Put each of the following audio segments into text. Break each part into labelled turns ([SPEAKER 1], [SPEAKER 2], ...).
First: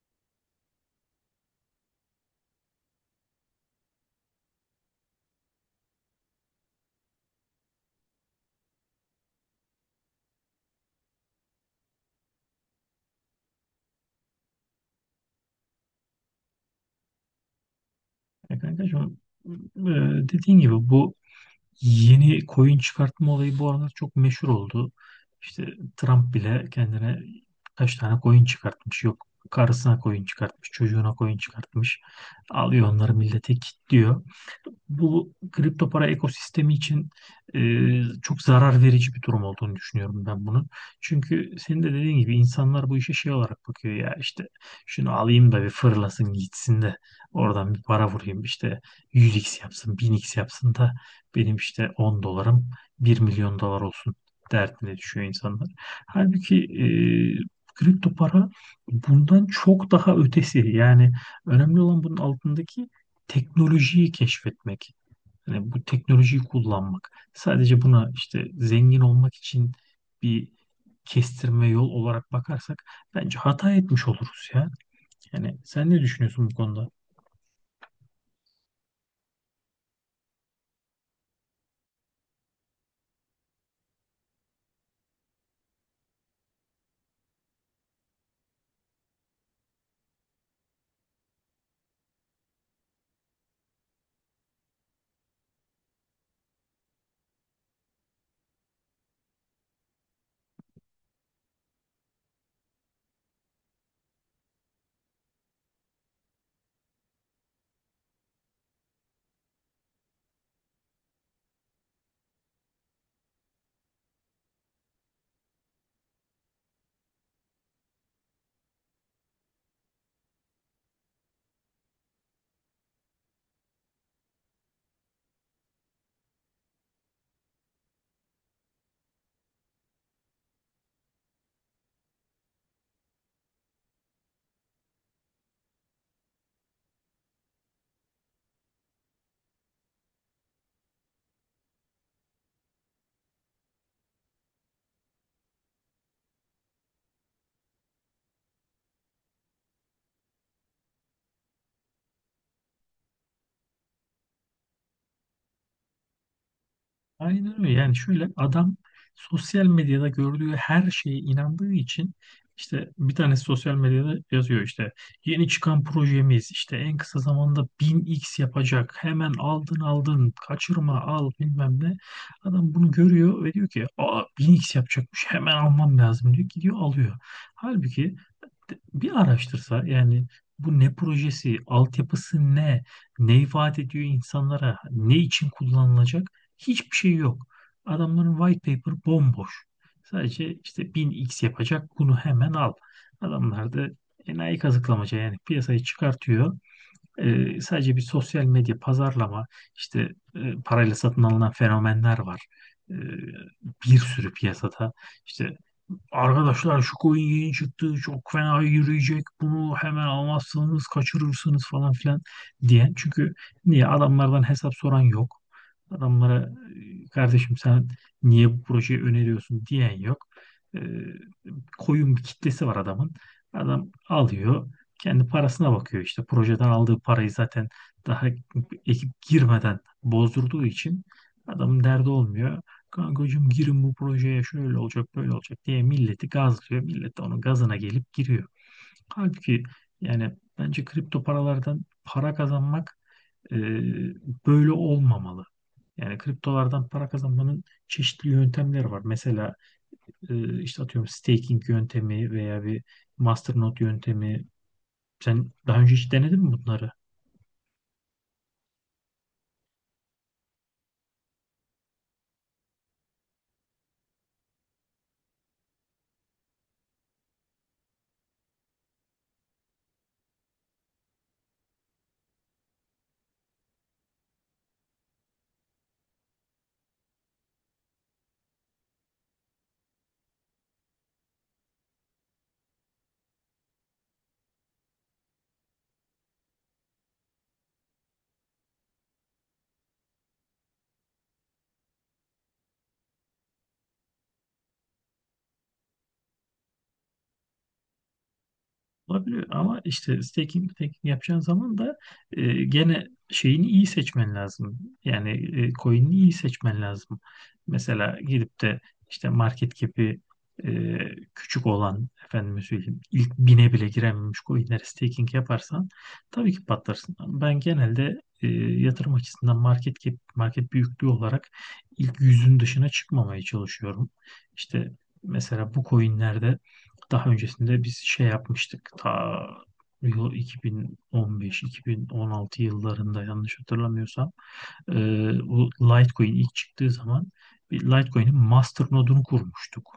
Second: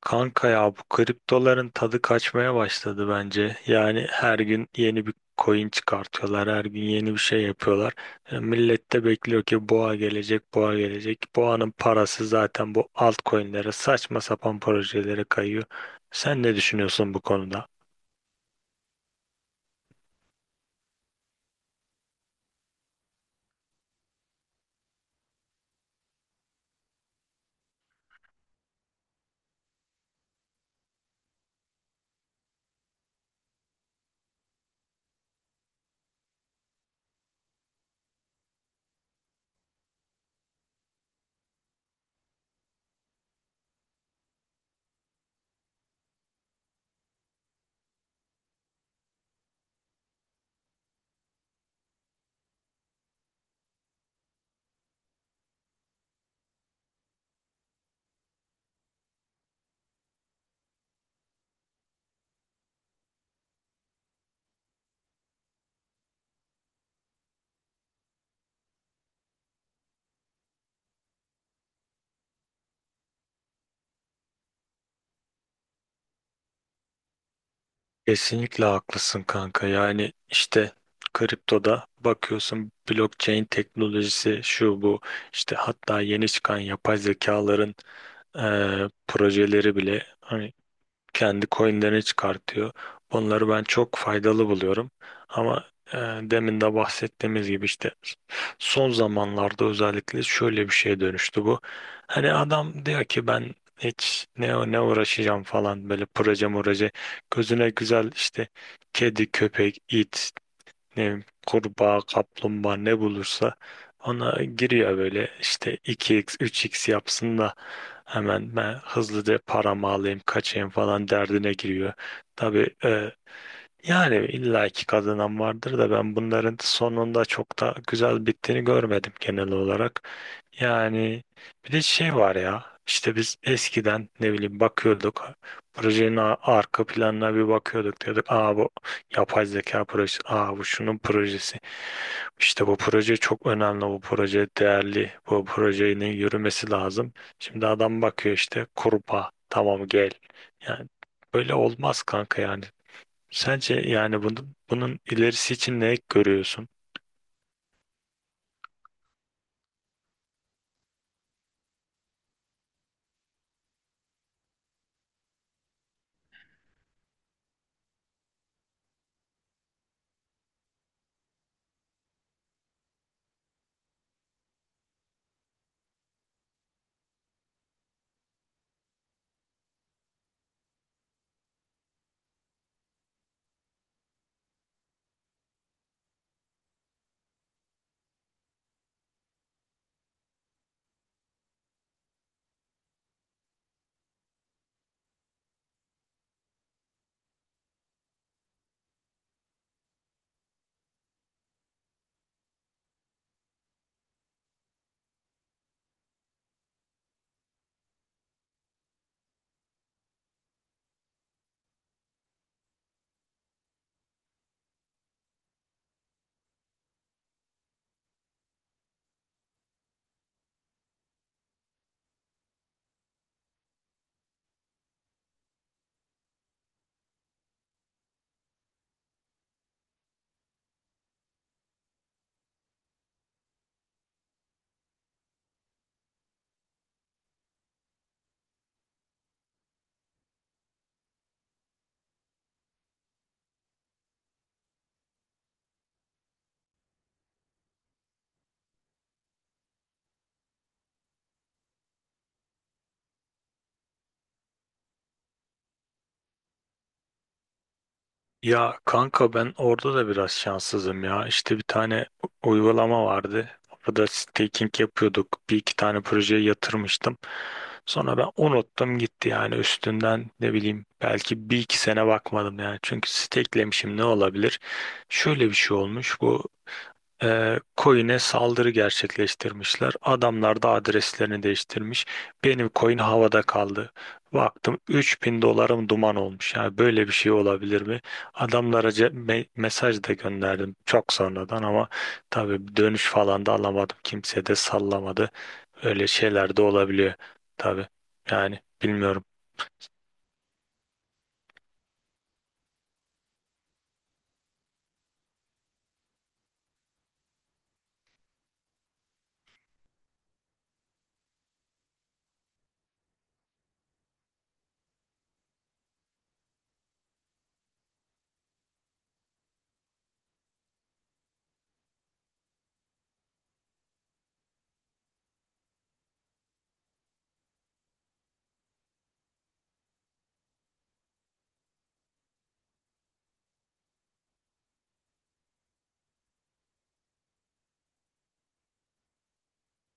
[SPEAKER 1] Kanka ya bu kriptoların tadı kaçmaya başladı bence. Yani her gün yeni bir coin çıkartıyorlar, her gün yeni bir şey yapıyorlar. Millet de bekliyor ki boğa gelecek, boğa gelecek. Boğanın parası zaten bu altcoin'lere, saçma sapan projelere kayıyor. Sen ne düşünüyorsun bu konuda?
[SPEAKER 2] Ya kankacığım e, dediğin gibi bu yeni koyun çıkartma olayı bu aralar çok meşhur oldu. İşte Trump bile kendine kaç tane koyun çıkartmış yok. Karısına koyun çıkartmış, çocuğuna koyun çıkartmış. Alıyor onları millete kilitliyor bu kripto para ekosistemi için e, çok zarar verici bir durum olduğunu düşünüyorum ben bunun. Çünkü senin de dediğin gibi insanlar bu işe şey olarak bakıyor ya, işte şunu alayım da bir fırlasın gitsin de oradan bir para vurayım, işte 100x yapsın 1000x yapsın da benim işte 10 dolarım 1 milyon dolar olsun derdine düşüyor insanlar. Halbuki kripto para bundan çok daha ötesi. Yani önemli olan bunun altındaki teknolojiyi keşfetmek, yani bu teknolojiyi kullanmak; sadece buna işte zengin olmak için bir kestirme yol olarak bakarsak bence hata etmiş oluruz ya. Yani sen ne düşünüyorsun bu konuda?
[SPEAKER 1] Kesinlikle haklısın kanka. Yani işte kriptoda bakıyorsun blockchain teknolojisi şu bu işte hatta yeni çıkan yapay zekaların e, projeleri bile hani kendi coinlerini çıkartıyor. Bunları ben çok faydalı buluyorum. Ama demin de bahsettiğimiz gibi işte son zamanlarda özellikle şöyle bir şeye dönüştü bu. Hani adam diyor ki ben hiç ne uğraşacağım falan böyle proje proje gözüne güzel işte kedi köpek it ne bileyim, kurbağa, kaplumbağa ne bulursa ona giriyor böyle işte 2x, 3x yapsın da hemen ben hızlıca paramı alayım, kaçayım falan derdine giriyor. Tabii yani illaki kazanan vardır da ben bunların sonunda çok da güzel bittiğini görmedim genel olarak. Yani bir de şey var ya işte biz eskiden ne bileyim bakıyorduk projenin arka planına bir bakıyorduk diyorduk aa bu yapay zeka projesi, aa bu şunun projesi, işte bu proje çok önemli, bu proje değerli, bu projenin yürümesi lazım. Şimdi adam bakıyor işte kurbağa tamam gel, yani böyle olmaz kanka yani. Sence yani bunun, bunun ilerisi için ne görüyorsun?
[SPEAKER 2] Aynen öyle. Yani şöyle, adam sosyal medyada gördüğü her şeye inandığı için, işte bir tanesi sosyal medyada yazıyor, işte yeni çıkan projemiz işte en kısa zamanda 1000x yapacak. Hemen aldın aldın, kaçırma al bilmem ne. Adam bunu görüyor ve diyor ki aa 1000x yapacakmış, hemen almam lazım diyor. Gidiyor alıyor. Halbuki bir araştırsa yani bu ne projesi, altyapısı ne, ne ifade ediyor insanlara, ne için kullanılacak, hiçbir şey yok. Adamların white paper bomboş. Sadece işte 1000x yapacak, bunu hemen al. Adamlar da enayi kazıklamaca yani piyasayı çıkartıyor. Sadece bir sosyal medya pazarlama işte, parayla satın alınan fenomenler var. Ee, bir sürü piyasada işte arkadaşlar şu coin yeni çıktı çok fena yürüyecek bunu hemen almazsanız kaçırırsınız falan filan diyen. Çünkü niye, adamlardan hesap soran yok. Adamlara kardeşim sen niye bu projeyi öneriyorsun diyen yok. E, koyun bir kitlesi var adamın. Adam alıyor kendi parasına bakıyor, işte projeden aldığı parayı zaten daha ekip girmeden bozdurduğu için adamın derdi olmuyor. Kankacığım, girin bu projeye şöyle olacak böyle olacak diye milleti gazlıyor. Millet de onun gazına gelip giriyor. Halbuki yani bence kripto paralardan para kazanmak e, böyle olmamalı. Yani kriptolardan para kazanmanın çeşitli yöntemleri var. Mesela işte atıyorum staking yöntemi veya bir masternode yöntemi. Sen daha önce hiç denedin mi bunları?
[SPEAKER 1] Ya kanka ben orada da biraz şanssızım ya. İşte bir tane uygulama vardı. Orada staking yapıyorduk. Bir iki tane projeye yatırmıştım. Sonra ben unuttum gitti yani, üstünden ne bileyim belki bir iki sene bakmadım yani. Çünkü stakelemişim, ne olabilir? Şöyle bir şey olmuş. Bu coin'e saldırı gerçekleştirmişler. Adamlar da adreslerini değiştirmiş. Benim coin havada kaldı. Baktım 3.000 dolarım duman olmuş. Yani böyle bir şey olabilir mi? Adamlara mesaj da gönderdim çok sonradan ama tabii dönüş falan da alamadım. Kimse de sallamadı. Öyle şeyler de olabiliyor tabii. Yani bilmiyorum.
[SPEAKER 2] Olabiliyor, ama işte staking yapacağın zaman da gene şeyini iyi seçmen lazım. Yani coin'ini iyi seçmen lazım. Mesela gidip de işte market cap'i e, küçük olan, efendime söyleyeyim, ilk 1000'e bile girememiş coin'lere staking yaparsan tabii ki patlarsın. Ben genelde yatırım açısından market cap, market büyüklüğü olarak ilk 100'ün dışına çıkmamaya çalışıyorum. İşte mesela bu coin'lerde daha öncesinde biz şey yapmıştık. Ta yıl 2015-2016 yıllarında, yanlış hatırlamıyorsam, e, bu Litecoin ilk çıktığı zaman bir Litecoin'in master nodunu kurmuştuk.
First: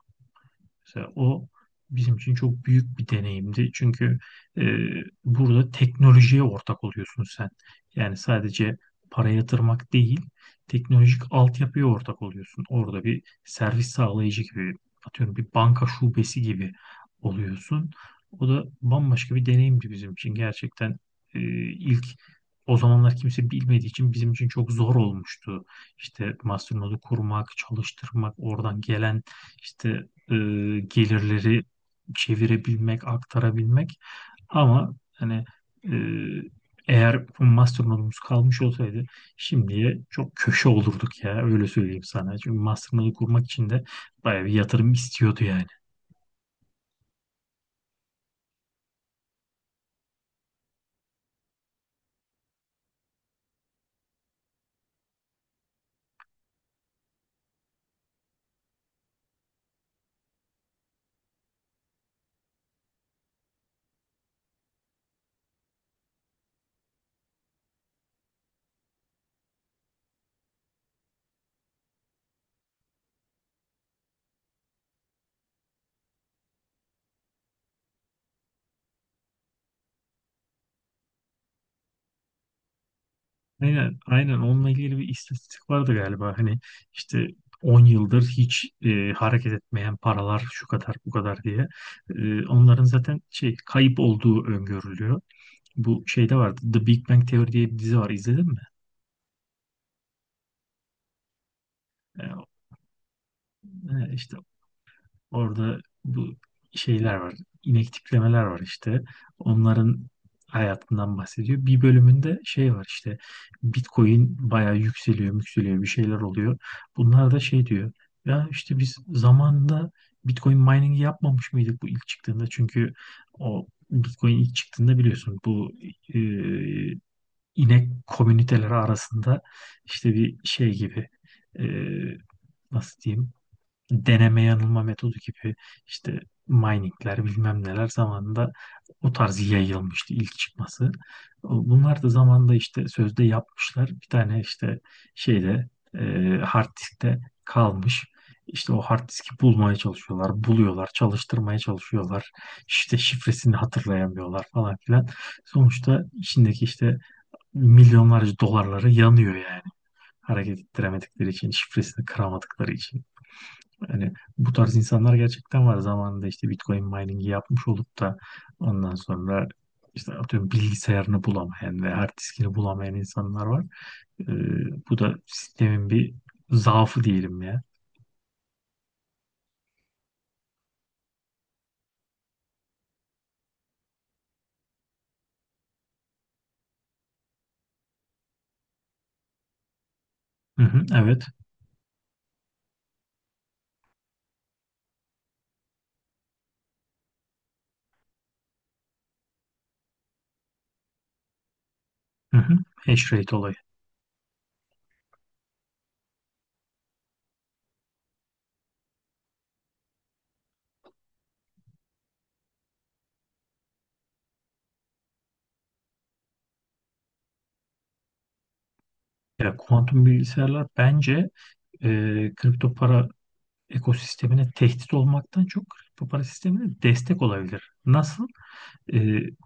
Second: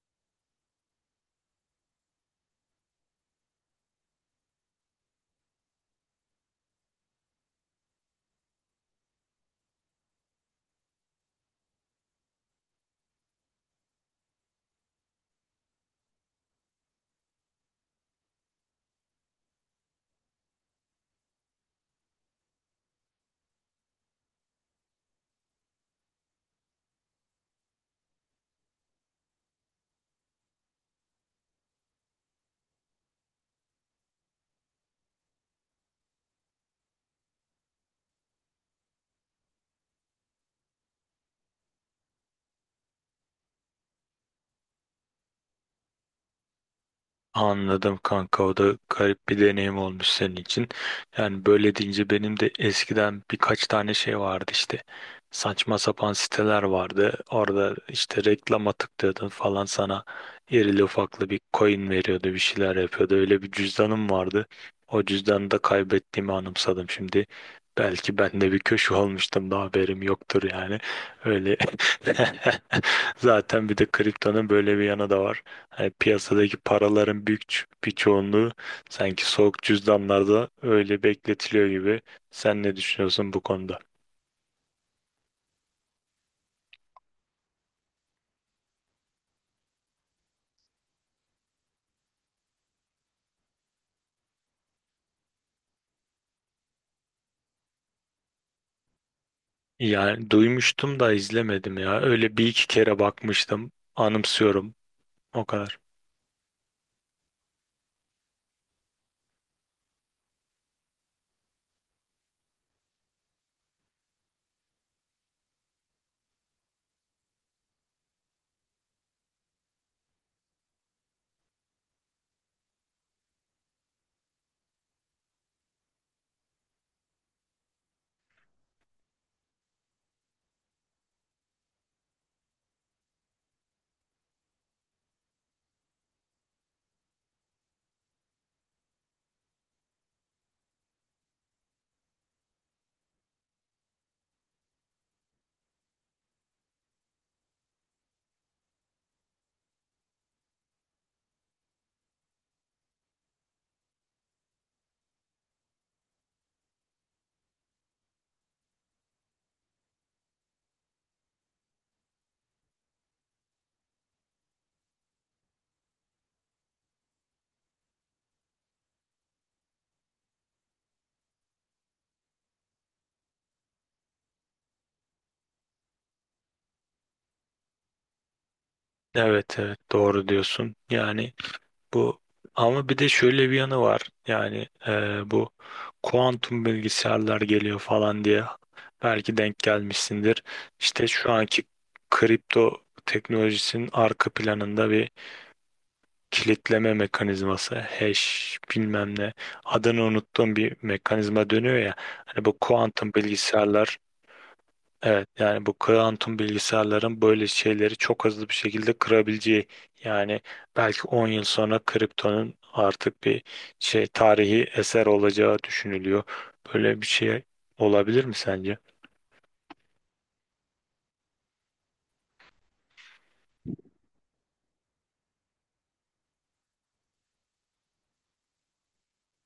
[SPEAKER 2] Mesela o bizim için çok büyük bir deneyimdi. Çünkü e, burada teknolojiye ortak oluyorsun sen. Yani sadece para yatırmak değil, teknolojik altyapıya ortak oluyorsun. Orada bir servis sağlayıcı gibi, atıyorum bir banka şubesi gibi oluyorsun. O da bambaşka bir deneyimdi bizim için. Gerçekten e, ilk o zamanlar kimse bilmediği için bizim için çok zor olmuştu. İşte Masternode'u kurmak, çalıştırmak, oradan gelen işte e, gelirleri çevirebilmek, aktarabilmek. Ama hani e, eğer bu mastermind kalmış olsaydı şimdiye çok köşe olurduk ya, öyle söyleyeyim sana. Çünkü mastermind'i kurmak için de bayağı bir yatırım istiyordu yani.
[SPEAKER 1] Anladım kanka, o da garip bir deneyim olmuş senin için. Yani böyle deyince benim de eskiden birkaç tane şey vardı işte. Saçma sapan siteler vardı. Orada işte reklama tıklıyordun falan, sana irili ufaklı bir coin veriyordu, bir şeyler yapıyordu. Öyle bir cüzdanım vardı. O cüzdanı da kaybettiğimi anımsadım şimdi. Belki ben de bir köşe olmuştum da haberim yoktur yani. Öyle zaten bir de kriptonun böyle bir yanı da var. Yani piyasadaki paraların büyük bir çoğunluğu sanki soğuk cüzdanlarda öyle bekletiliyor gibi. Sen ne düşünüyorsun bu konuda?
[SPEAKER 2] Aynen, aynen, onunla ilgili bir istatistik vardı galiba. Hani işte 10 yıldır hiç hareket etmeyen paralar şu kadar bu kadar diye. Onların zaten şey, kayıp olduğu öngörülüyor. Bu şeyde vardı. The Big Bang Theory diye bir dizi var. İzledin mi?
[SPEAKER 1] Yani duymuştum da izlemedim ya. Öyle
[SPEAKER 2] E,
[SPEAKER 1] bir iki kere bakmıştım,
[SPEAKER 2] işte
[SPEAKER 1] anımsıyorum. O kadar.
[SPEAKER 2] orada bu şeyler var. İnek tiplemeler var işte. Onların hayatından bahsediyor. Bir bölümünde şey var işte. Bitcoin bayağı yükseliyor, yükseliyor, bir şeyler oluyor. Bunlar da şey diyor. Ya işte biz zamanında Bitcoin mining'i yapmamış mıydık bu ilk çıktığında? Çünkü o Bitcoin ilk çıktığında biliyorsun, bu e, inek komüniteleri arasında işte bir şey gibi, e, nasıl diyeyim, deneme yanılma metodu gibi, işte miningler bilmem neler, zamanında o tarz yayılmıştı ilk çıkması. Bunlar da zamanında işte sözde yapmışlar. Bir tane işte şeyde, e, hard diskte kalmış. İşte o hard diski bulmaya çalışıyorlar, buluyorlar, çalıştırmaya çalışıyorlar. İşte şifresini hatırlayamıyorlar falan filan. Sonuçta içindeki işte milyonlarca dolarları yanıyor yani. Hareket ettiremedikleri için, şifresini kıramadıkları için. Yani bu tarz insanlar gerçekten var. Zamanında işte Bitcoin mining'i yapmış olup da ondan sonra işte atıyorum bilgisayarını bulamayan ve hard diskini bulamayan insanlar var. Ee, bu da sistemin bir zaafı diyelim ya.
[SPEAKER 1] Evet, evet, doğru diyorsun. Yani bu, ama bir de şöyle bir yanı var. Yani bu kuantum bilgisayarlar geliyor falan diye belki denk gelmişsindir.
[SPEAKER 2] Hı hı,
[SPEAKER 1] İşte
[SPEAKER 2] evet.
[SPEAKER 1] şu anki kripto teknolojisinin arka planında bir kilitleme mekanizması, hash bilmem ne, adını unuttuğum bir mekanizma dönüyor ya.
[SPEAKER 2] Hı
[SPEAKER 1] Hani
[SPEAKER 2] hı.
[SPEAKER 1] bu
[SPEAKER 2] Hash
[SPEAKER 1] kuantum
[SPEAKER 2] rate olayı.
[SPEAKER 1] bilgisayarlar, evet, yani bu kuantum bilgisayarların böyle şeyleri çok hızlı bir şekilde kırabileceği, yani belki 10 yıl sonra kriptonun artık bir şey, tarihi eser olacağı düşünülüyor. Böyle bir şey olabilir mi sence?
[SPEAKER 2] Ya, kuantum bilgisayarlar bence e, kripto para ekosistemine tehdit olmaktan çok kripto para sistemine destek olabilir. Nasıl? e,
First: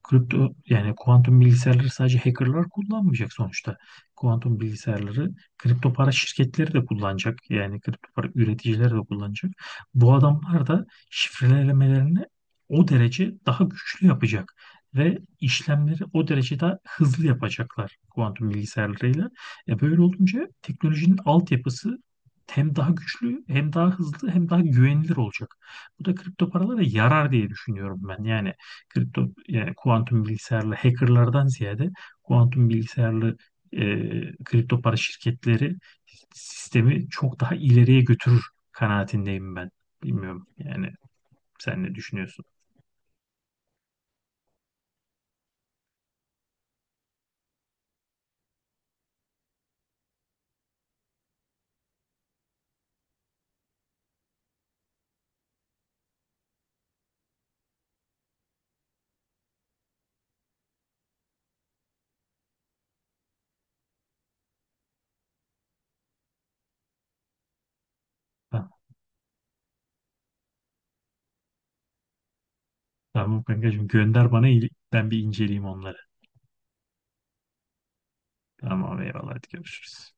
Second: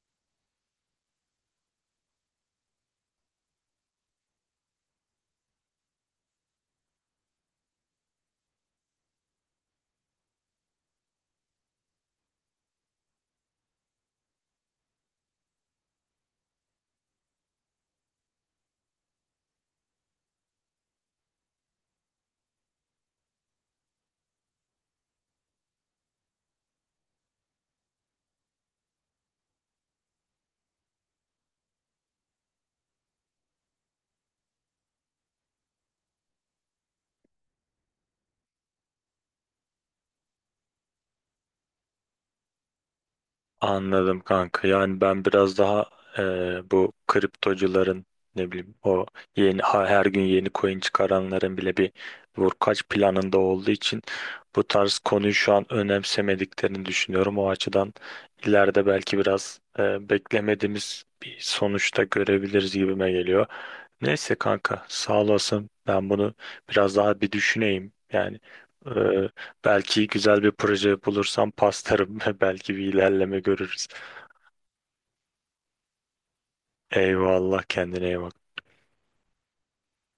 [SPEAKER 2] Kripto, yani kuantum bilgisayarları sadece hackerlar kullanmayacak sonuçta. Kuantum bilgisayarları kripto para şirketleri de kullanacak. Yani kripto para üreticileri de kullanacak. Bu adamlar da şifrelemelerini o derece daha güçlü yapacak ve işlemleri o derece daha hızlı yapacaklar kuantum bilgisayarlarıyla. Böyle olunca teknolojinin altyapısı hem daha güçlü, hem daha hızlı, hem daha güvenilir olacak. Bu da kripto paralara yarar diye düşünüyorum ben. Yani kripto, yani kuantum bilgisayarlı hackerlardan ziyade kuantum bilgisayarlı e, kripto para şirketleri sistemi çok daha ileriye götürür kanaatindeyim ben. Bilmiyorum yani, sen ne düşünüyorsun?
[SPEAKER 1] Anladım kanka. Yani ben biraz daha bu kriptocuların ne bileyim o yeni her gün yeni coin çıkaranların bile bir vurkaç planında olduğu için bu tarz konuyu şu an önemsemediklerini düşünüyorum. O açıdan ileride belki biraz beklemediğimiz bir sonuçta görebiliriz gibime geliyor. Neyse kanka sağ olasın. Ben bunu biraz daha bir düşüneyim. Yani
[SPEAKER 2] Ha,
[SPEAKER 1] e, belki güzel bir proje bulursam pastarım ve belki bir ilerleme
[SPEAKER 2] tamam kankacığım,
[SPEAKER 1] görürüz.
[SPEAKER 2] gönder bana, ben bir inceleyeyim onları.
[SPEAKER 1] Eyvallah, kendine iyi bak.
[SPEAKER 2] Tamam, eyvallah, hadi görüşürüz.